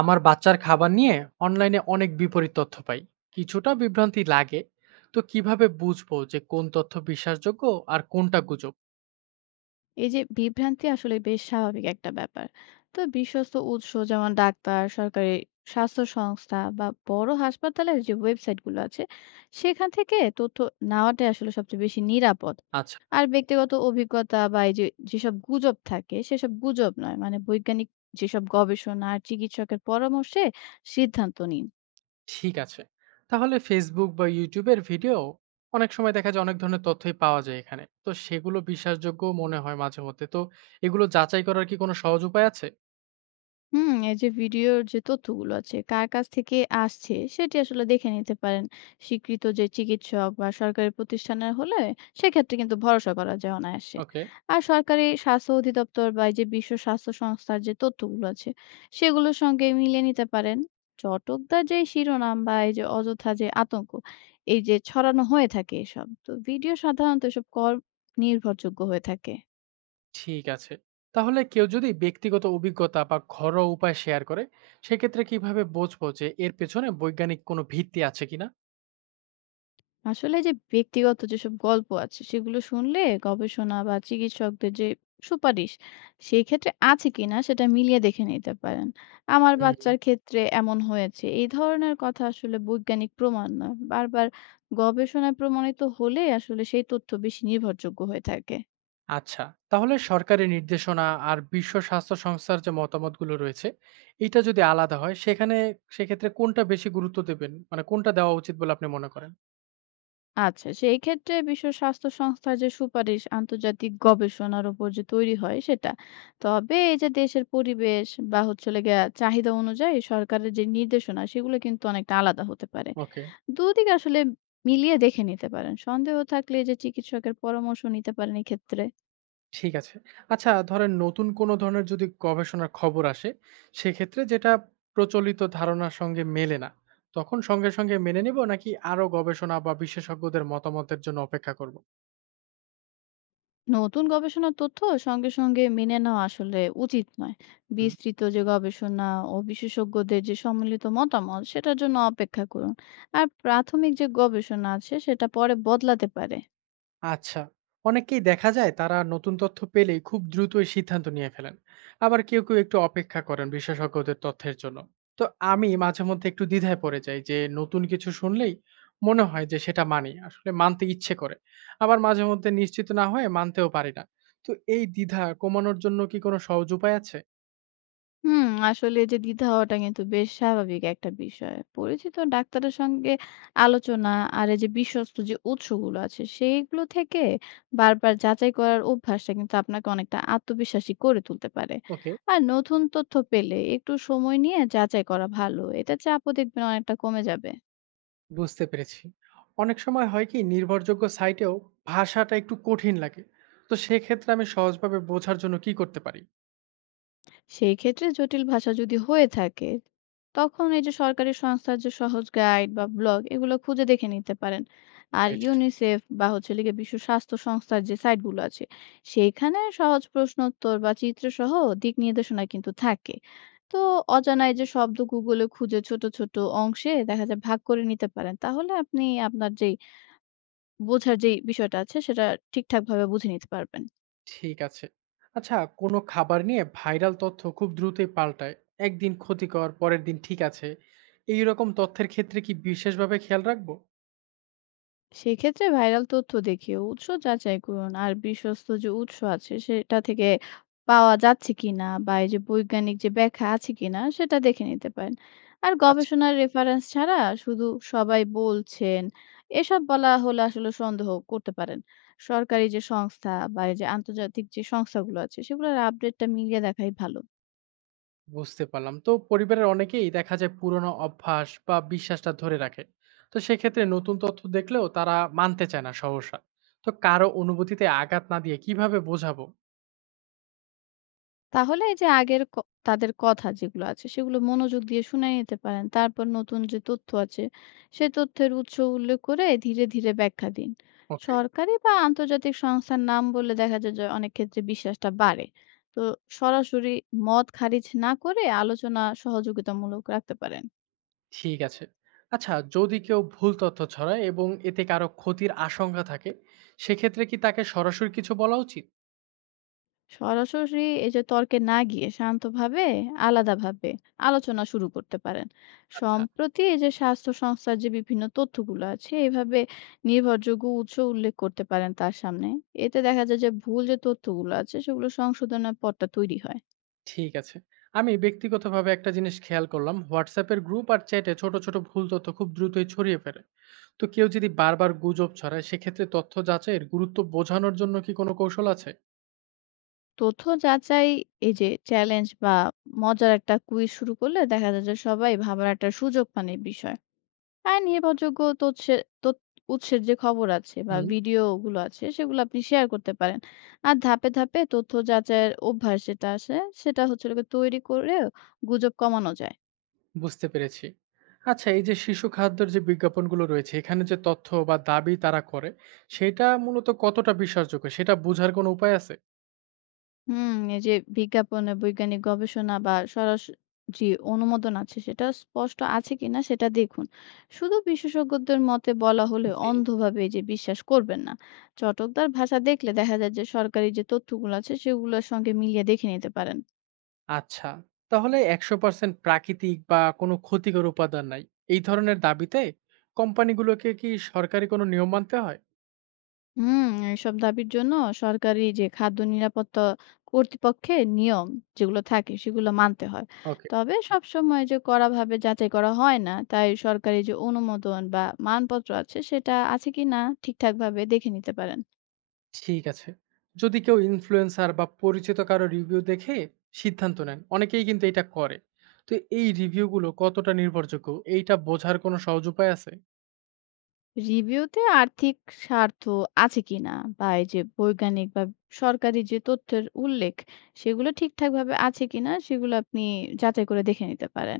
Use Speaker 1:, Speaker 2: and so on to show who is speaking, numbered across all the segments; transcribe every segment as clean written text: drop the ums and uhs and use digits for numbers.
Speaker 1: আমার বাচ্চার খাবার নিয়ে অনলাইনে অনেক বিপরীত তথ্য পাই, কিছুটা বিভ্রান্তি লাগে। তো কিভাবে বুঝবো যে কোন তথ্য বিশ্বাসযোগ্য আর কোনটা গুজব?
Speaker 2: এই যে বিভ্রান্তি আসলে বেশ স্বাভাবিক একটা ব্যাপার। তো বিশ্বস্ত উৎস যেমন ডাক্তার, সরকারি স্বাস্থ্য সংস্থা বা বড় হাসপাতালের যে ওয়েবসাইটগুলো আছে সেখান থেকে তথ্য নেওয়াটাই আসলে সবচেয়ে বেশি নিরাপদ।
Speaker 1: আচ্ছা।
Speaker 2: আর ব্যক্তিগত অভিজ্ঞতা বা এই যে যেসব গুজব থাকে সেসব গুজব নয়, মানে বৈজ্ঞানিক যেসব গবেষণা আর চিকিৎসকের পরামর্শে সিদ্ধান্ত নিন।
Speaker 1: ঠিক আছে। তাহলে ফেসবুক বা ইউটিউবের ভিডিও অনেক সময় দেখা যায়, অনেক ধরনের তথ্যই পাওয়া যায় এখানে, তো সেগুলো বিশ্বাসযোগ্য মনে হয় মাঝে মধ্যে, তো এগুলো যাচাই করার কি কোনো সহজ উপায় আছে?
Speaker 2: এই যে ভিডিওর যে তথ্যগুলো আছে, কার কাছ থেকে আসছে সেটি আসলে দেখে নিতে পারেন। স্বীকৃত যে চিকিৎসক বা সরকারি প্রতিষ্ঠানের হলে সেক্ষেত্রে কিন্তু ভরসা করা যায় অনায়াসে।
Speaker 1: ওকে।
Speaker 2: আর সরকারি স্বাস্থ্য অধিদপ্তর বা এই যে বিশ্ব স্বাস্থ্য সংস্থার যে তথ্যগুলো আছে সেগুলোর সঙ্গে মিলিয়ে নিতে পারেন। চটকদার যে শিরোনাম বা এই যে অযথা যে আতঙ্ক এই যে ছড়ানো হয়ে থাকে এসব। তো ভিডিও সাধারণত এসব কর নির্ভরযোগ্য হয়ে থাকে।
Speaker 1: ঠিক আছে। তাহলে কেউ যদি ব্যক্তিগত অভিজ্ঞতা বা ঘরোয়া উপায় শেয়ার করে, সেক্ষেত্রে কিভাবে বুঝবো যে এর পেছনে বৈজ্ঞানিক কোনো ভিত্তি আছে কিনা?
Speaker 2: আসলে যে ব্যক্তিগত যেসব গল্প আছে সেগুলো শুনলে গবেষণা বা চিকিৎসকদের যে সুপারিশ সেই ক্ষেত্রে আছে কিনা সেটা মিলিয়ে দেখে নিতে পারেন। আমার
Speaker 1: হুম।
Speaker 2: বাচ্চার ক্ষেত্রে এমন হয়েছে এই ধরনের কথা আসলে বৈজ্ঞানিক প্রমাণ নয়। বারবার গবেষণায় প্রমাণিত হলে আসলে সেই তথ্য বেশি নির্ভরযোগ্য হয়ে থাকে।
Speaker 1: আচ্ছা। তাহলে সরকারি নির্দেশনা আর বিশ্ব স্বাস্থ্য সংস্থার যে মতামতগুলো রয়েছে, এটা যদি আলাদা হয় সেখানে, সেক্ষেত্রে কোনটা বেশি গুরুত্ব দেবেন, মানে কোনটা দেওয়া উচিত বলে আপনি মনে করেন?
Speaker 2: আচ্ছা, সেই ক্ষেত্রে বিশ্ব স্বাস্থ্য সংস্থার যে সুপারিশ আন্তর্জাতিক গবেষণার উপর যে তৈরি হয় সেটা। তবে এই যে দেশের পরিবেশ বা হচ্ছে হলো গিয়া চাহিদা অনুযায়ী সরকারের যে নির্দেশনা সেগুলো কিন্তু অনেকটা আলাদা হতে পারে।
Speaker 1: ওকে।
Speaker 2: ২ দিকে আসলে মিলিয়ে দেখে নিতে পারেন। সন্দেহ থাকলে এই যে চিকিৎসকের পরামর্শ নিতে পারেন এক্ষেত্রে।
Speaker 1: ঠিক আছে। আচ্ছা, ধরেন নতুন কোনো ধরনের যদি গবেষণার খবর আসে, সেক্ষেত্রে যেটা প্রচলিত ধারণার সঙ্গে মেলে না, তখন সঙ্গে সঙ্গে মেনে নেব নাকি আরো গবেষণা বা বিশেষজ্ঞদের মতামতের জন্য অপেক্ষা করব?
Speaker 2: নতুন গবেষণার তথ্য সঙ্গে সঙ্গে মেনে নেওয়া আসলে উচিত নয়। বিস্তৃত যে গবেষণা ও বিশেষজ্ঞদের যে সম্মিলিত মতামত সেটার জন্য অপেক্ষা করুন। আর প্রাথমিক যে গবেষণা আছে সেটা পরে বদলাতে পারে।
Speaker 1: আচ্ছা। অনেকেই দেখা যায় তারা নতুন তথ্য পেলেই খুব দ্রুতই সিদ্ধান্ত নিয়ে ফেলেন, আবার কেউ কেউ একটু অপেক্ষা করেন বিশেষজ্ঞদের তথ্যের জন্য। তো আমি মাঝে মধ্যে একটু দ্বিধায় পড়ে যাই যে নতুন কিছু শুনলেই মনে হয় যে সেটা মানি, আসলে মানতে ইচ্ছে করে, আবার মাঝে মধ্যে নিশ্চিত না হয়ে মানতেও পারি না। তো এই দ্বিধা কমানোর জন্য কি কোনো সহজ উপায় আছে?
Speaker 2: হুম, আসলে এই যে দ্বিধা হওয়াটা কিন্তু বেশ স্বাভাবিক একটা বিষয়। পরিচিত ডাক্তারের সঙ্গে আলোচনা আর এই যে বিশ্বস্ত যে উৎসগুলো আছে, সেইগুলো থেকে বারবার যাচাই করার অভ্যাসটা কিন্তু আপনাকে অনেকটা আত্মবিশ্বাসী করে তুলতে পারে।
Speaker 1: ওকে।
Speaker 2: আর নতুন তথ্য পেলে একটু সময় নিয়ে যাচাই করা ভালো। এতে চাপও দেখবেন অনেকটা কমে যাবে।
Speaker 1: বুঝতে পেরেছি। অনেক সময় হয় কি, নির্ভরযোগ্য সাইটেও ভাষাটা একটু কঠিন লাগে, তো সেক্ষেত্রে আমি সহজভাবে বোঝার জন্য কি করতে পারি?
Speaker 2: সেই ক্ষেত্রে জটিল ভাষা যদি হয়ে থাকে তখন এই যে সরকারি সংস্থার যে সহজ গাইড বা ব্লগ এগুলো খুঁজে দেখে নিতে পারেন। আর
Speaker 1: বেশ।
Speaker 2: ইউনিসেফ বা হচ্ছে লিগে বিশ্ব স্বাস্থ্য সংস্থার যে সাইটগুলো আছে সেইখানে সহজ প্রশ্নোত্তর বা চিত্র সহ দিক নির্দেশনা কিন্তু থাকে। তো অজানা এই যে শব্দ গুগলে খুঁজে ছোট ছোট অংশে দেখা যায় ভাগ করে নিতে পারেন, তাহলে আপনি আপনার যেই বোঝার যেই বিষয়টা আছে সেটা ঠিকঠাক ভাবে বুঝে নিতে পারবেন।
Speaker 1: ঠিক আছে। আচ্ছা, কোনো খাবার নিয়ে ভাইরাল তথ্য খুব দ্রুতই পাল্টায়। একদিন ক্ষতিকর, পরের দিন ঠিক আছে। এইরকম তথ্যের ক্ষেত্রে কি বিশেষভাবে খেয়াল রাখবো?
Speaker 2: সেক্ষেত্রে ভাইরাল তথ্য দেখিয়ে উৎস যাচাই করুন, আর বিশ্বস্ত যে উৎস আছে সেটা থেকে পাওয়া যাচ্ছে কিনা বা এই যে বৈজ্ঞানিক যে ব্যাখ্যা আছে কিনা সেটা দেখে নিতে পারেন। আর
Speaker 1: আচ্ছা।
Speaker 2: গবেষণার রেফারেন্স ছাড়া শুধু সবাই বলছেন এসব বলা হলে আসলে সন্দেহ করতে পারেন। সরকারি যে সংস্থা বা এই যে আন্তর্জাতিক যে সংস্থাগুলো আছে সেগুলোর আপডেটটা মিলিয়ে দেখাই ভালো।
Speaker 1: বুঝতে পারলাম। তো পরিবারের অনেকেই দেখা যায় পুরনো অভ্যাস বা বিশ্বাসটা ধরে রাখে। তো সেক্ষেত্রে নতুন তথ্য দেখলেও তারা মানতে চায় না সহসা। তো কারো অনুভূতিতে আঘাত না দিয়ে কিভাবে বোঝাবো?
Speaker 2: তাহলে এই যে আগের ক তাদের কথা যেগুলো আছে সেগুলো মনোযোগ দিয়ে শুনে নিতে পারেন। তারপর নতুন যে তথ্য আছে, সে তথ্যের উৎস উল্লেখ করে ধীরে, ধীরে ব্যাখ্যা দিন।
Speaker 1: ওকে।
Speaker 2: সরকারি বা আন্তর্জাতিক সংস্থার নাম বললে দেখা যায় যে অনেক ক্ষেত্রে বিশ্বাসটা বাড়ে। তো সরাসরি মত খারিজ না করে আলোচনা সহযোগিতামূলক রাখতে পারেন।
Speaker 1: ঠিক আছে। আচ্ছা, যদি কেউ ভুল তথ্য ছড়ায় এবং এতে কারো ক্ষতির আশঙ্কা থাকে, সেক্ষেত্রে কি তাকে সরাসরি কিছু বলা উচিত?
Speaker 2: সরাসরি এই যে তর্কে না গিয়ে শান্তভাবে আলাদাভাবে আলোচনা শুরু করতে পারেন।
Speaker 1: আচ্ছা।
Speaker 2: সম্প্রতি এই যে স্বাস্থ্য সংস্থার যে বিভিন্ন তথ্যগুলো আছে এইভাবে নির্ভরযোগ্য উৎস উল্লেখ করতে পারেন তার সামনে। এতে দেখা যায় যে ভুল যে তথ্যগুলো আছে সেগুলো সংশোধনের পথটা তৈরি হয়।
Speaker 1: ঠিক আছে। আমি ব্যক্তিগতভাবে একটা জিনিস খেয়াল করলাম, WhatsApp এর গ্রুপ আর চ্যাটে ছোট, ছোট ভুল তথ্য খুব দ্রুতই ছড়িয়ে ফেলে। তো কেউ যদি বারবার গুজব ছড়ায়, সেক্ষেত্রে তথ্য যাচাইয়ের গুরুত্ব বোঝানোর জন্য কি কোনো কৌশল আছে?
Speaker 2: তথ্য যাচাই এই যে চ্যালেঞ্জ বা মজার একটা কুইজ শুরু করলে দেখা যায় যে সবাই ভাবার একটা সুযোগ পান এই বিষয়ে। হ্যাঁ, নির্ভরযোগ্য তোৎসে তথ্য উৎসের যে খবর আছে বা
Speaker 1: হুম।
Speaker 2: ভিডিওগুলো আছে সেগুলো আপনি শেয়ার করতে পারেন। আর ধাপে, ধাপে তথ্য যাচাইয়ের অভ্যাস যেটা আছে সেটা হচ্ছে হলো গিয়ে তৈরি করে গুজব কমানো যায়।
Speaker 1: বুঝতে পেরেছি। আচ্ছা, এই যে শিশু খাদ্যের যে বিজ্ঞাপনগুলো রয়েছে, এখানে যে তথ্য বা দাবি তারা করে, সেটা মূলত কতটা বিশ্বাসযোগ্য সেটা বোঝার কোনো উপায় আছে?
Speaker 2: হুম, এই যে বিজ্ঞাপনে বৈজ্ঞানিক গবেষণা বা সরাসরি যে অনুমোদন আছে সেটা স্পষ্ট আছে কিনা সেটা দেখুন। শুধু বিশেষজ্ঞদের মতে বলা হলে
Speaker 1: জি।
Speaker 2: অন্ধভাবে এই যে বিশ্বাস করবেন না। চটকদার ভাষা দেখলে দেখা যায় যে সরকারি যে তথ্যগুলো আছে সেগুলোর সঙ্গে মিলিয়ে দেখে নিতে পারেন।
Speaker 1: আচ্ছা। তাহলে 100% প্রাকৃতিক বা কোনো ক্ষতিকর উপাদান নাই, এই ধরনের দাবিতে কোম্পানিগুলোকে কি সরকারি কোনো নিয়ম মানতে হয়?
Speaker 2: হুম, এসব দাবির জন্য সরকারি যে খাদ্য নিরাপত্তা কর্তৃপক্ষের নিয়ম যেগুলো থাকে সেগুলো মানতে হয়।
Speaker 1: ওকে।
Speaker 2: তবে সবসময় যে কড়াভাবে যাচাই করা হয় না, তাই সরকারি যে অনুমোদন বা মানপত্র আছে সেটা আছে কিনা ঠিকঠাকভাবে দেখে নিতে পারেন।
Speaker 1: ঠিক আছে। যদি কেউ ইনফ্লুয়েন্সার বা পরিচিত কারো রিভিউ দেখে সিদ্ধান্ত নেন, অনেকেই কিন্তু এটা করে। তো এই রিভিউগুলো কতটা নির্ভরযোগ্য এইটা বোঝার কোনো সহজ উপায় আছে?
Speaker 2: রিভিউতে আর্থিক স্বার্থ আছে কিনা বা এই যে বৈজ্ঞানিক বা সরকারি যে তথ্যের উল্লেখ সেগুলো ঠিকঠাকভাবে আছে কিনা সেগুলো আপনি যাচাই করে দেখে নিতে পারেন।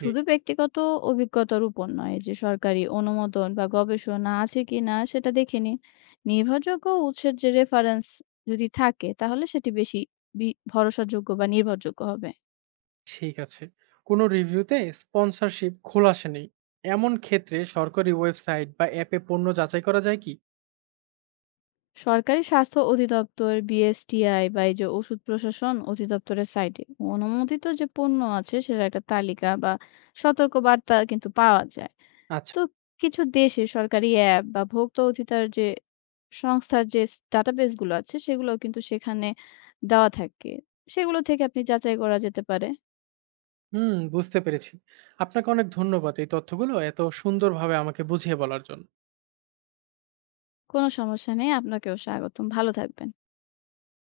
Speaker 1: জি।
Speaker 2: শুধু ব্যক্তিগত অভিজ্ঞতার উপর নয়, যে সরকারি অনুমোদন বা গবেষণা আছে কিনা সেটা দেখে নিন। নির্ভরযোগ্য উৎসের যে রেফারেন্স যদি থাকে তাহলে সেটি বেশি ভরসাযোগ্য বা নির্ভরযোগ্য হবে।
Speaker 1: ঠিক আছে। কোনো রিভিউতে স্পন্সরশিপ খোলাসা নেই। এমন ক্ষেত্রে সরকারি ওয়েবসাইট বা অ্যাপে পণ্য যাচাই করা যায় কি?
Speaker 2: সরকারি স্বাস্থ্য অধিদপ্তর, বিএসটিআই বা এই যে ওষুধ প্রশাসন অধিদপ্তরের সাইটে অনুমোদিত যে পণ্য আছে সেটা একটা তালিকা বা সতর্ক বার্তা কিন্তু পাওয়া যায়।
Speaker 1: আচ্ছা।
Speaker 2: তো কিছু দেশে সরকারি অ্যাপ বা ভোক্তা অধিকার যে সংস্থার যে ডাটাবেস গুলো আছে সেগুলো কিন্তু সেখানে দেওয়া থাকে। সেগুলো থেকে আপনি যাচাই করা যেতে পারে।
Speaker 1: হুম, বুঝতে পেরেছি। আপনাকে অনেক ধন্যবাদ এই তথ্যগুলো এত সুন্দরভাবে আমাকে বুঝিয়ে বলার জন্য।
Speaker 2: কোনো সমস্যা নেই। আপনাকেও স্বাগতম। ভালো থাকবেন।